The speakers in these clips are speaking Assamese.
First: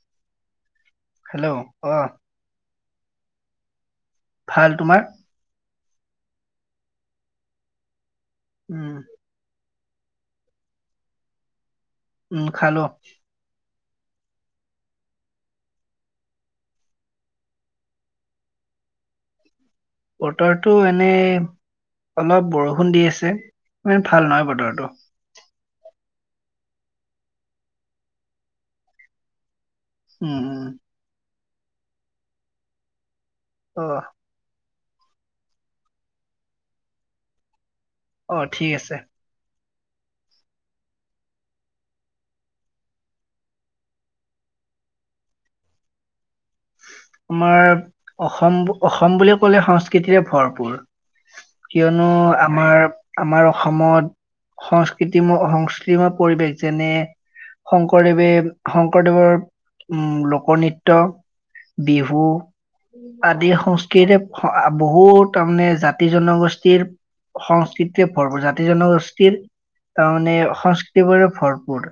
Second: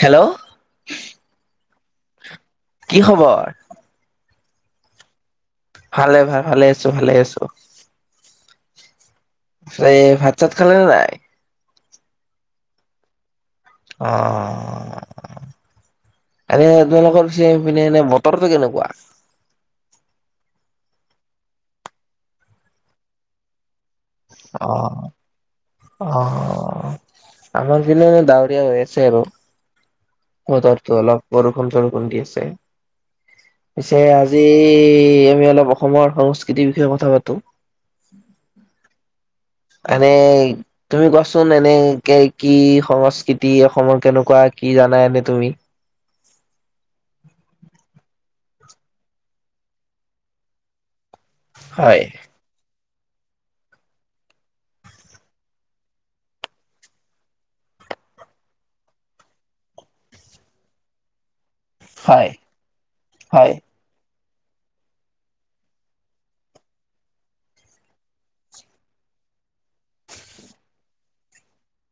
হেল্ল'? হেল্ল', অ'। কি খবৰ? ভাল। তোমাৰ? ভালে, ভা-ভাল ভালে আছো, ভালে আছো। উম। এই ভাত চাত খালে নে নাই? উম খালো। অ' এনে তোমালোকৰ পিছে পিনে এনে বতৰটো কেনেকুৱা? বতৰটো এনেই অলপ বৰষুণ দি আছে, মানে ভাল নহয় অ বতৰটো। অ', আমাৰ ফিলে ডাৱৰীয়া হৈ আছে আৰু। উম উম বতৰটো অলপ বৰষুণ-চৰষুণ দি আছে। অ পিছে আজ জি আমি অলপ অসমৰ সংস্কৃতিৰ বিষয়ে কথা পাতো। অ', ঠিক আছে। এনেই তুমি কোৱাচোন, এনেই কেই কি সংস্কৃতি, অসমৰ কেনেকুৱা কি জানা এনে তুমি? আমাৰ অসম, অসম বুলি ক'লে সংস্কৃতিৰে ভৰপূৰ। হয় কিয়নো আ আমাৰ, আমাৰ অসমত সংস্কৃতিম, সংস্কৃতিময় পৰিৱেশ, যেনে শংকৰদেৱে, শংকৰদেৱৰ উম, লোক নৃত্য বিহু হয় আদি, হয় সংস্কৃ তিৰে আ, বহুত তাৰমানে জাতি জনগোষ্ঠীৰ সংস্কৃতিয়ে ভৰপূৰ। জাতি জনগোষ্ঠীৰ তাৰমানে সংস্কৃতিবোৰে ভৰপূৰ।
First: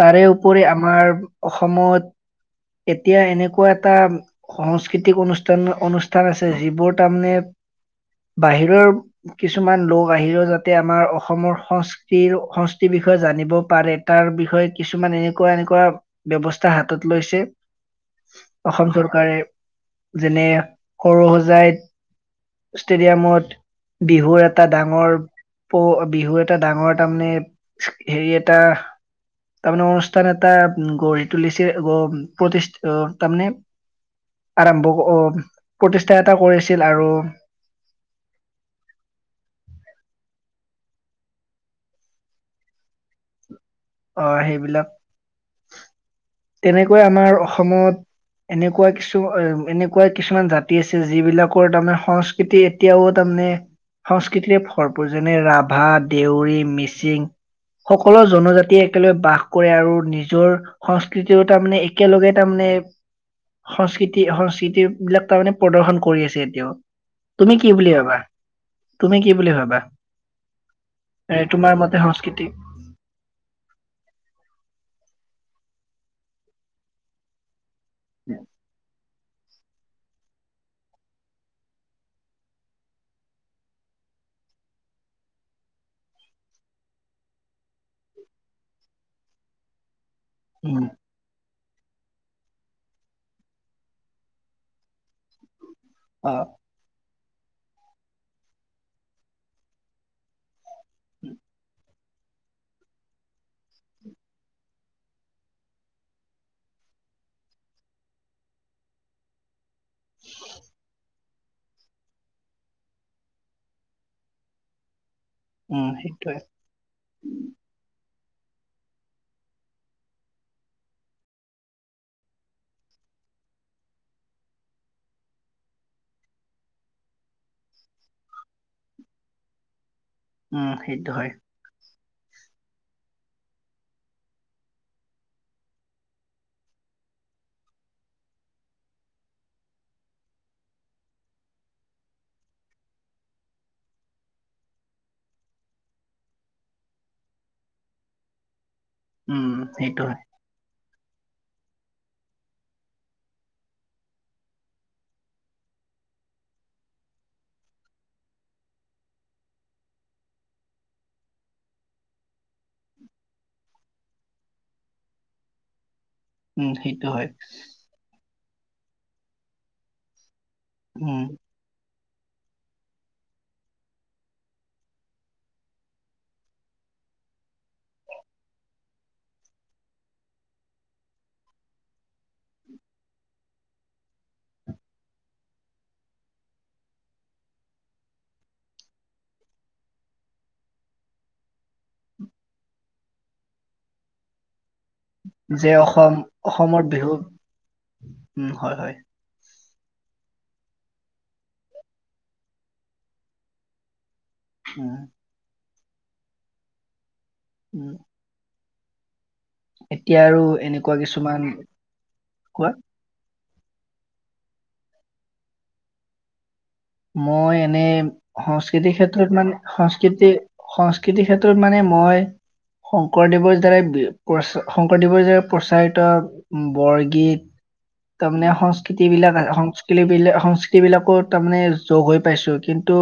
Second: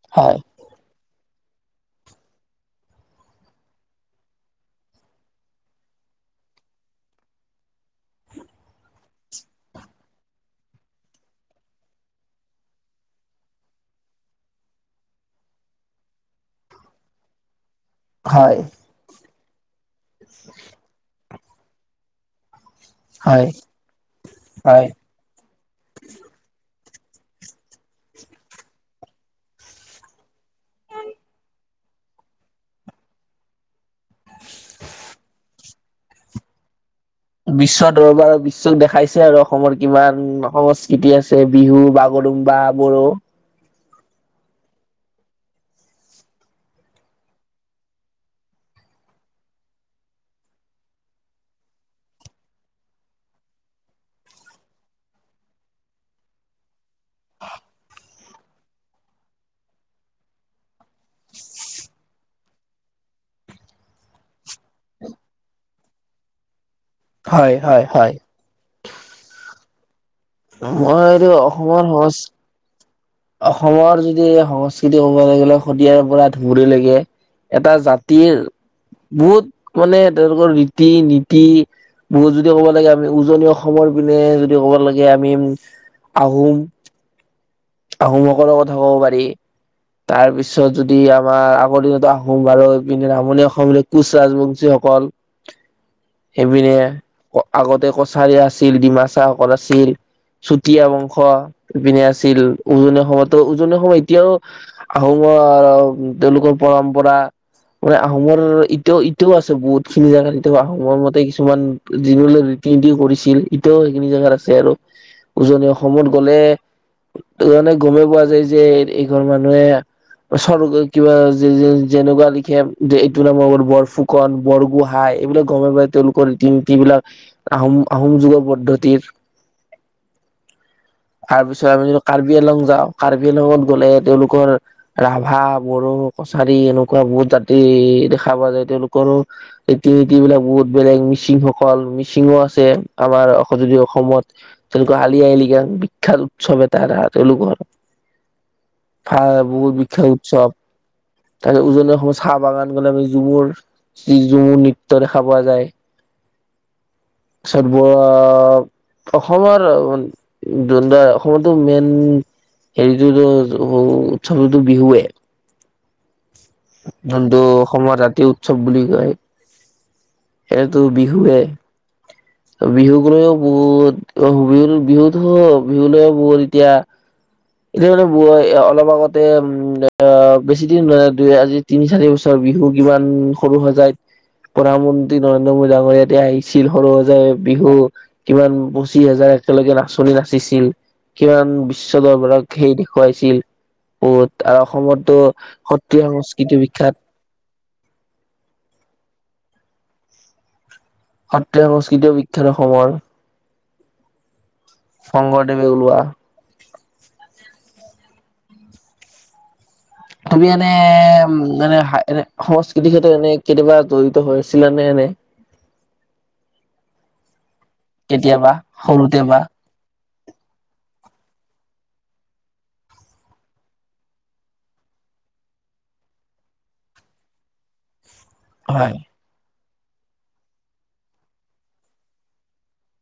তাৰে হয় উপৰি আমাৰ অসমত, এতিয়া এনেকু কুৱা এটা সংস্কৃতিক অনুষ্ঠান, অনুষ্ঠান আছে, যিবোৰ তাৰমানে বাহিৰৰ কিছুমান লোক আহিও যাতে আমাৰ অসমৰ সংস্কৃ তিৰ, সংস্কৃতিৰ বিষয়ে জানিব পাৰে। তাৰ বিষয়ে কিছুমান এনেকুৱা, এনেকুৱা ব্যৱস্থা হাতত লৈছে। হয়। অসম চৰকাৰে, যেনে সৰু-সজাইত হয় ষ্টেডিয়ামত, বিহুৰ এটা হয়। ডাঙৰ প, বিহু এটা ডাঙৰ এটা মানে, হেৰি এটা তাৰমানে অনুষ্ঠান এটা, উম গঢ়ি তুলিছে বা প্ৰতিষ্ঠ অ', তাৰমানে আৰম্ভ অ', প্ৰতিষ্ঠা এটা কৰিছিল আৰু। বিশ্ব দৰবাৰত, বিশ্বক দেখাইছে আৰু অসমৰ কিমান সংস্কৃতি আছে। বিহু, বাগৰুুম্বা বড়ো, অ', সেইবিলাক। তেনেকৈ আমাৰ অসমত এনেকুৱা কিছু, এনেকুৱা কিছুমান জাতি আছে যে, যিবিলাকৰ তাৰমানে সচ খেতি এতিয়াও তাৰমানে সংস্কৃতিৰে ভৰপূৰ, যেনে-ৰাভা, দেউৰী, মিচিং, সকলো জনজাতি একেলগে বাস কৰে আৰু নিজৰ সংস্কৃতিও তাৰমানে, একেলগে তাৰমানে সংস্কৃতি, সংস্কৃতি বিলাক তাৰমানে প্ৰদৰ্শন কৰি আছে, এতিয়াও। হয় তুমি কি হয় বুলি হয় ভাবাঁ! তুমি কি বুলি ভাবাঁ! মই এইটো এ অসমৰ তোমাৰ সং মতে সংস্কৃতি অসমৰ যদি সংস্কৃতি ক'ব গ'লে, শদিয়াৰ পৰা ধুবুৰীলৈকে এটা জ জাতিৰ বহুত মানে, তেওঁলোকৰ ৰীতি-নীতি বহুত যদি ক'ব লাগে, আমি উজনি অসমৰ পিনে যদি ক'ব লাগে, আমি আহোম আহোমসকলৰ কথা ক'ব পাৰি, তাৰ পিছত উম যদি আমাৰ আগৰ দিনতো আহোম অসম বাৰু এইপিনে নামনি অসমৰে কোচ-ৰাজবংশীসকল অ সেইপিনে আগতে কছাৰী আছিল, ডিমাচা আছিল। চুতীয়া বংশ, ইপিনে আছিল। উজনিৰ সময়তো উজনিৰ সময়ত এতিয়াও আহোমৰ, তেওঁলোকৰ পৰম্পৰা। মানে আহোমৰ এতিয়াও এতিয়াও আছে, বহুতখিনি জেগা। এতিয়া আহোমৰ মতে কিছুমান যিসকলে ৰীতি-নীতি কৰিছিল, এতিয়াও সেইখিনি জেগাত আছে আৰু। উজনি উম অসমত সেইটোৱে গ'লে, মানে গমেই পোৱা যায় যে এইঘৰ মানুহে ৰ কিবা যে যেনেকুৱা লিখে, যে এইটো নামৰ বৰ বৰফুক কন বৰগোহাঁই, এইবিলাক গমে পাই। তেওঁলোকৰ ৰীতি-নীতিবিলাক আহোম, আহোম যুগৰ পদ্ধতিৰ উম্, সেইটো হয়। তাৰপিছত আমি কাৰ্বি আলং যাওঁ, কাৰ্বি আলংত গ'লে তেওঁলোকৰ ৰাভা, বড়ো, কছাৰী এনেকুৱা বহুত জাতি দেখা পোৱা যায়, তেওঁলোকৰো ৰীতি-নীতি বিলাক বহুত বেলেগ, মিচিংসকল, মিচিংয়ো আছে। আমাৰ যদি অসমত তেওঁলোকৰ আলি-আই-লিগাং বিখ্যাত উৎসৱ এতাৰ, তেওঁলোকৰ চাহ উম বহুত সেইটো বিখ্যাত হয় উৎসৱ। তাৰপিছত উজনিৰ অসমত চাহ বাগান গ'লে, আমি যিবোৰ য্ৰীজুু নৃত্য দেখা পোৱা যায়। তাৰপিছত ব অসমৰ, অসমতো মেইন হেৰিটোতো ত' উৎসৱো টো বিহুৱে, উম সেইটো হয় যোনটো অসমত ৰাতি উৎসৱ বুলি কয়, সেইটো উম বিহুৱে। বিহুক লৈও বহুত অ', বিহু বিহুত হ। বিহু লওঁ, বহুত এতিয়া এতিয়া মানে মই, অলপ আগতে উম্ অ', বেছি দিন নাই, দুই আজি তিনি চাৰি বছৰ বিহু কিমান সৰু সজাই প্ৰধানমন্ত্ৰী নৰেন্দ্ৰ মোদী ডাঙৰীয়া যে আহিছিল, সৰুসজায়। কিমান পঁচিশ হাজাৰ একেলগে নাচনি নাচিছিল, কিমান বিশ্ব দৰবাৰত। সেই দেখুৱাইছিল, বহুত আৰু অসমততো যে সত্ৰীয়া-সংস্কৃতি বিখ্যাত উম্, হয় হয়। সত্ৰীয়া-সংস্কৃতি বিখ্যাত অসমৰ। উম্। শংকৰদেৱে ওলোৱা। উম। এতিয়া আৰু তুমি এনে এনেকুৱা উম কিছুমান মানে এনে কোৱা সংস্কৃতি এনেই কেতিয়াবা জড়িত হৈছিলানে এনে? মই এনে কেতিয়াবা সংস্কৃতিৰ সৰুতে ক্ষেত্ৰত বা মানে সংস্কৃতি সংস্কৃতিৰ ক্ষেত্ৰত মানে মই শংকৰদেৱৰ দ্বাৰাই প্ৰচা শংকৰদেৱৰ দ্বাৰা প্ৰচাৰিত বৰগীত তাৰমানে হয় সংস্কৃতি বিলাক সংস্কৃলি বিলাক সংস্কৃতি বিলাকো তাৰমানে চ' গৈ পাইছো কিন্তু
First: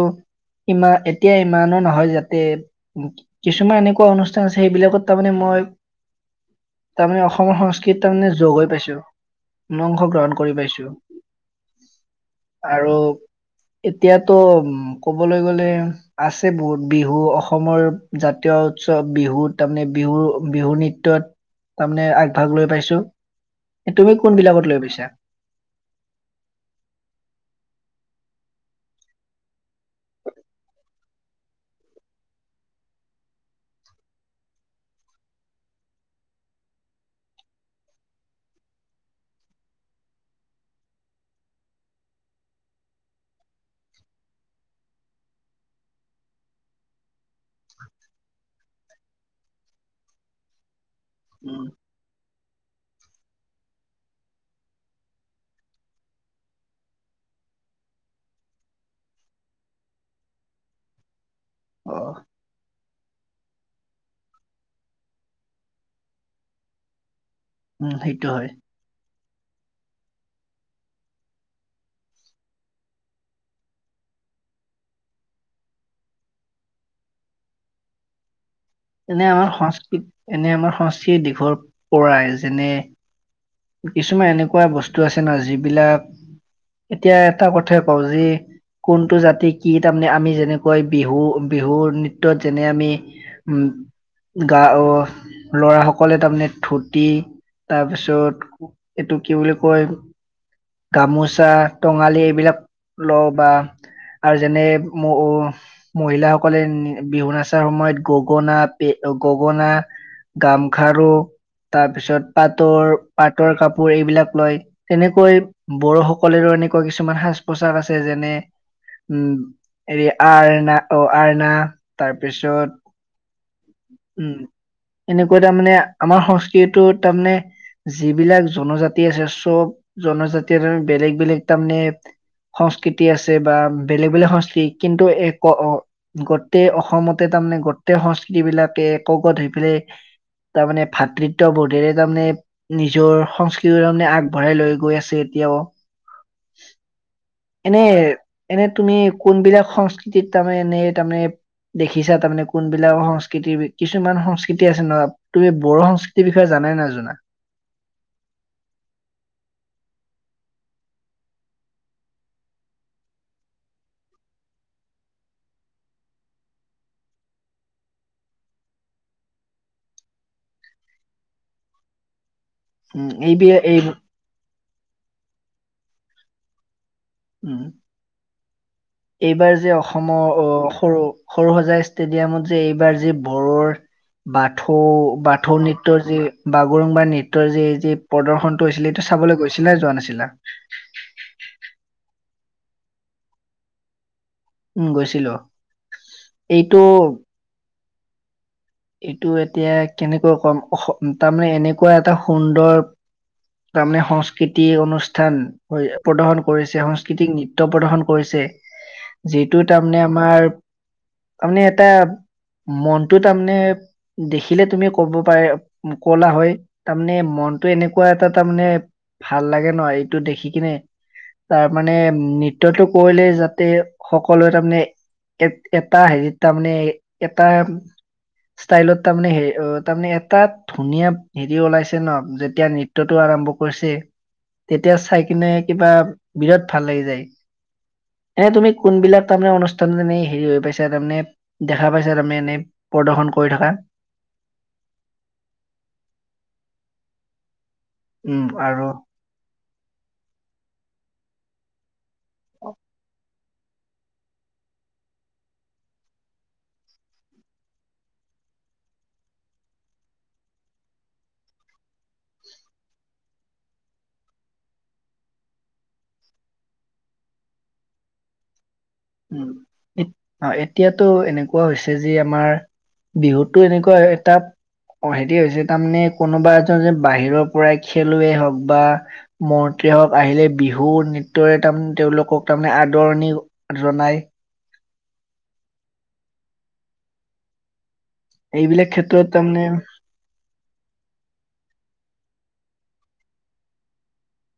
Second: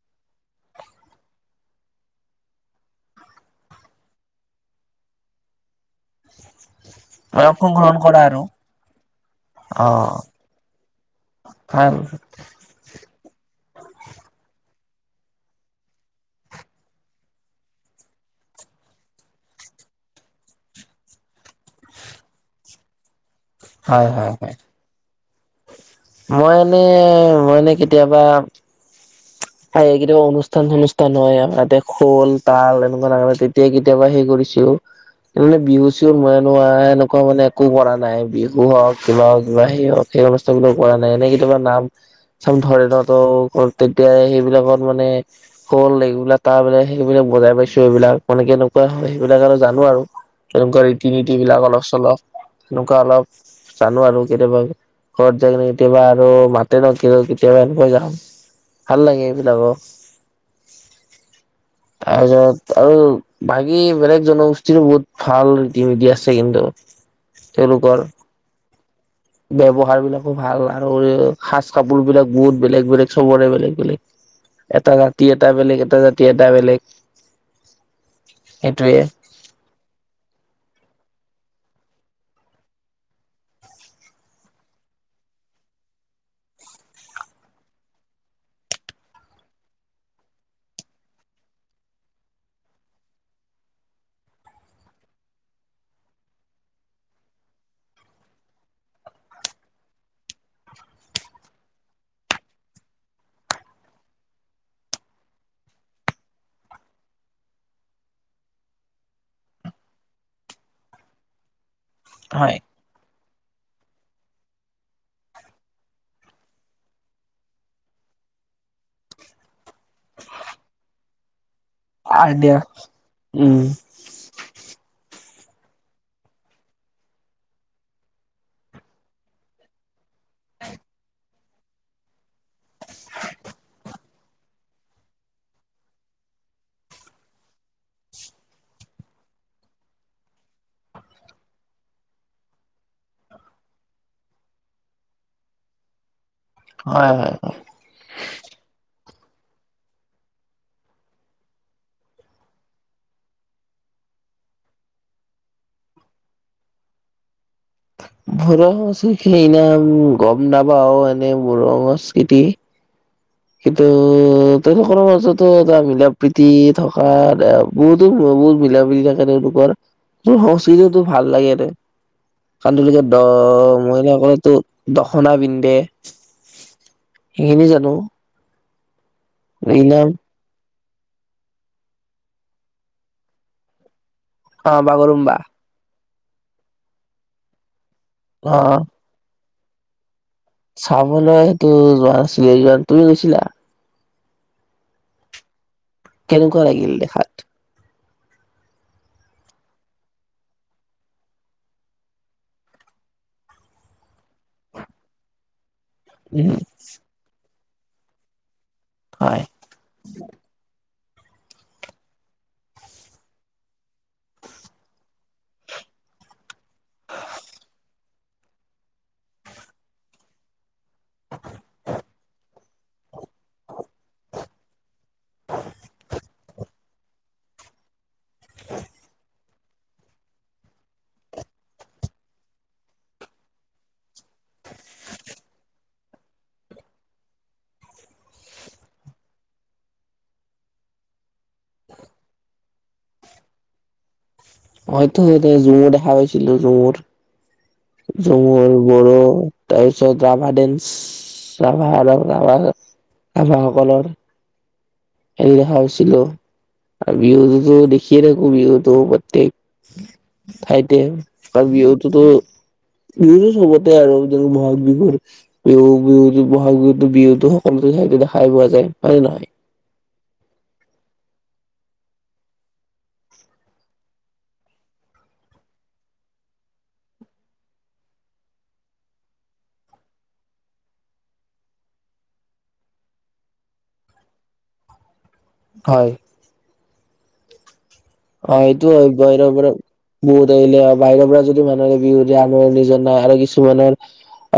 ইমা এতিয়া ইমানো নহয় যাতে কিছুমান এনেকুৱা অনুষ্ঠান আছে সেইবিলাকত তাৰমানে মই তাৰ মানে অসমৰ অংশগ্ৰহণ সংস্কৃত তাৰ কৰা মানে আৰু যোগ হৈ পাইছো। অ অংশ গ্ৰহণ কৰি পাইছো। ভাল। আৰু এতিয়াতো উম ক'বলৈ গ'লে আছে বহুত বিহু অসমৰ জাতীয় উৎসৱ বিহুত তাৰমানে বিহু, বিহু নৃত্যত তাৰমানে আগভাগ লৈ পাইছো, হয় তুমি হয় হয় কোনবিলাকত লৈ পাইছা? মই এনে মই এনে কেতিয়াবা হয় কেতিয়াবা অনুষ্ঠান চনুষ্ঠান হয় আমাৰ তাতে খোল তাল এনেকুৱা [unintelligible] এই কেতিয়াবা সেই কৰিছিলো। মানে বিহু চিহু মই [unintelligible] এনেকুৱা মানে একো কৰা নাই বিহু হওক কিবা হওক কিবা সেই হওক। সেই অনুস্থানবোৰ কৰা নাই এনেই কেতিয়াবা নাম চাম ধৰে ন ত' তেতিয়া সেই বিলাকত মানে খোল এইবিলাক তাল বিলাক সেইবিলাক বজাই পাইছো এইবিলাক এনেকে সেইবিলাক আৰু জানো আৰু তেনেকুৱা ৰীতি নীতি উম বিলাক অলপ চলপ তেনেকুৱা অলপ জানো আৰু কেতিয়াবা ঘৰত যায় কেনি কেতিয়াবা আৰু মাতে ন কিবা কেতিয়াবা এনেকৈ যাওঁ। ভাল লাগে এইবিলাকত, অ তাৰপিছত আৰু বাকী বেলেগ জনগোষ্ঠীৰো বহুত ভাল ৰীতি- নীতি আছে কিন্তু। উম তেওঁলোকৰ সেইটো হয়। ব্যৱহাৰ বিলাকো ভাল আৰু সাজ কাপোৰ বিলাক বহুত বেলেগ বেলেগ চবৰে বেলেগ বেলেগ। এটা জাতি এটা বেলেগ এটা জাতি এটা বেলেগ সেইটোয়ে। এনে আমাৰ সংস্কৃতি এনে আমাৰ সংস্কৃতিৰ দিশৰ পৰাই যেনে কিছুমান এনেকুৱা বস্তু আছে ন যিবিলাক এতিয়া এটা কথাই কওঁ যি কোনটো জাতি কি তাৰমানে আমি যেনেকৈ বিহু বিহু নৃত্যত যেনে আমি উম। গা অ ল'ৰা সকলে তাৰমানে ধুতি তাৰপিছত এইটো কি বুলি কয় গামোচা, টঙালি এইবিলাক লওঁ বা আৰু যেনে [inaudible] মহিলাসকলে বিহু নাচাৰ সময়ত গগনা পে গগনা গামখাৰু তাৰপিছত হয় পাটৰ পাটৰ কাপোৰ এইবিলাক লয়। তেনেকৈ বড়োসকলৰো এনেকুৱা কিছুমান সাজ পোছাক আছে যেনে উম এৰি আৰনা অ আৰনা। আৰ দিয়া তাৰপিছত উম উম এনেকৈ তাৰমানে আমাৰ সংস্কৃতিটো তাৰমানে যিবিলাক জনজাতি আছে চব জনজাতিয়ে তাৰমানে বেলেগ বেলেগ তাৰমানে, সংস্কৃতি আছে বা বেলেগ বেলেগ সংস্কৃতি কিন্তু এ ক অ, গটে অসমতে তাৰমানে গটে সংস্কৃতি বিলাকে একগোট হৈ পেলাই, তাৰমানে ভ্ৰাতৃত্ব বোধেৰে তাৰমানে, নিজৰ সংস্কৃতিটো তাৰমানে আগবঢ়াই লৈ গৈ আছে এতিয়াও। হয় হয় হয়। এনে এনে তুমি কোনবিলাক সংস্কৃতিত তাৰমানে এনে তাৰমানে। দেখিছা তাৰমানে কোনবিলাক সংস্ক সংস্কৃতি কিছুমান সংস্কৃতি আছে নহয় তুমি বড় সংস্কৃতিৰ বিষয়ে জানা নাজনা? বড় সংস্কৃতি সেইনা গম নাপাও এনে বড় সংস্কৃতি। কিন্তু। তেখেতসকলৰ মাজতো এটা মিলা প্ৰীতি থকা বহুতো বহুত মিলা প্ৰীতি থকে। লোকৰ সংস্কৃতিৰ টোও ভাল লাগে সিহতৰ। কাৰণ তেওলোকে উম দ এইবি এই মইনা কলে তো দখনা পিন্ধে। উম সেইখিনি জানো। এইবাৰ যে কি নাম অসমত অ সৰু সৰু সজাই ষ্টেডিয়ামত যে এইবাৰ যে বড়ৰ। অ বাথৌ বাগৰুম্বা বাথৌ নৃত্যৰ যি বাগৰুংবাৰ নৃত্যৰ যি যি অ প্ৰদৰ্শনটো হৈছিলে। টো চাবলৈ গৈছিলা নে যোৱা নাছিলা। চাবলৈ সেইটো যোৱা নাছিলে এইবাৰ তুমি গৈছিলা? উম গৈছিলো। কেনেকোৱা এইটো লাগিল দেখাত? এইটো এতিয়া কেনেকৈ কম অস তাৰমানে এনেকুৱা এটা সুন্দৰ। তাৰমানে সংস্কৃতি অনুষ্ঠান। প্ৰদৰ্শন উম কৰিছে সংস্কৃতিক নৃত্য প্ৰদৰ্শন কৰিছে হয় যিটোত। তাৰমানে আমাৰ তাৰমানে এটা মনতো তাৰমানে। মানে দেখিলে তুমি ক'ব পাৰে কলা হয়। তাৰমানে মনটো এনেকুৱা এটা তাৰমানে ভাল লাগে ন এইটো দেখি কিনে। তাৰমানে নৃত্যটো কৰিলে যাতে সকলোৱে তাৰমানে। এ এটা হেৰিত তাৰমানে এটা ষ্টাইলত তাৰমানে হে অ। তাৰমানে এটা ধুনীয়া ভিডিঅ ওলাইছে ন যেতিয়া নৃত্যটো আৰম্ভ কৰিছে। তেতিয়া চাই কিনে কিবা বিৰাট ভাল লাগি যায়। এনে তুমি কোনবিলাক তাৰমানে অনুষ্ঠানত এনে হেৰি হৈ পাইছা তাৰমানে দেখা পাইছা তাৰমানে এনে। প্ৰদৰ্শন কৰি থকা। মই তো দেখা পাইছিলো ঝুমুৰ ঝুমুৰ আৰু বড়ো। তাৰপিছত ৰাভা ডেন্স ৰাভা ৰাভা ৰাভাসকলৰ। খনে দেখা হৈছিলো আৰু বিহুতোতো দেখিয়ে থাকো বিহুতো প্ৰত্যেক। ঠাইতে ত বিহুতোতো। বিহুতো চবতে আৰু যে বহাগ বিহুৰ। বিহু বিহুতো বহাগ বিহুতো বিহুতো সকলোতো ঠাইতে দেখাই পোৱা যায়। হয় নে নহয়? উম। অ এতিয়াতো এনেকুৱা হৈছে যে আমাৰ বিহুতো এনেকুৱা এটা। অ সেইটোয়ে হৈছে তাৰমানে কোনোবা এজন যে বাহিৰৰ পৰাই খেলুৱেই হওক বা। মন্ত্ৰী হওক আহিলে বিহু নৃত্যৰে তাৰমানে তেওঁলোকক তাৰমানে আদৰণি, জনাই। হয়। অ' সেইটো এইবিলাক হয় ক্ষেত্ৰত গৈ তাৰমানে বিহুত আহিলে বাহিৰৰ পৰা যদি মানুহৰে বিহু নিজৰ [unintelligible] আৰু কিছুমানৰ।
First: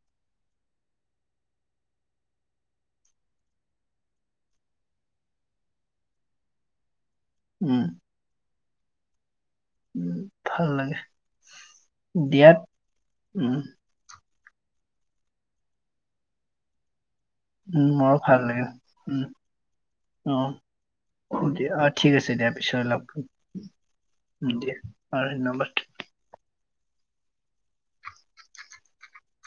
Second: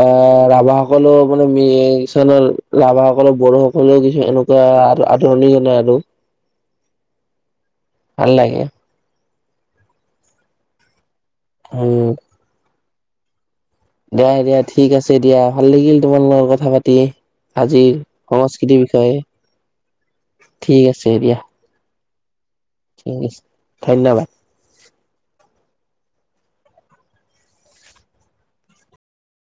আ ৰাভাসকলেও মানে কিছুমানৰ ৰাভাসকলৰ বড়োসকলেও কিছু এনু দা আৰু আদৰণি জনাই আৰু। উম। ভাল লাগে। উম' ভাল লাগে। উম'। দিয়াত, উম। দিয়া দিয়া, ঠিক আছে দিয়া, ভাল লাগিল তোমাৰ লগত কথা পাতি। উম আজিৰ মোৰো ভাল লাগে সংস্কৃতিৰ উম বিষয়ে, ঠিক আছে দিয়া। অ দিয়া, অ' ঠিক আছে দিয়া, পিছত লগ ঠিক আছে ধন্যবাদ। পাম, দিয়া অ' ধন্যবাদ।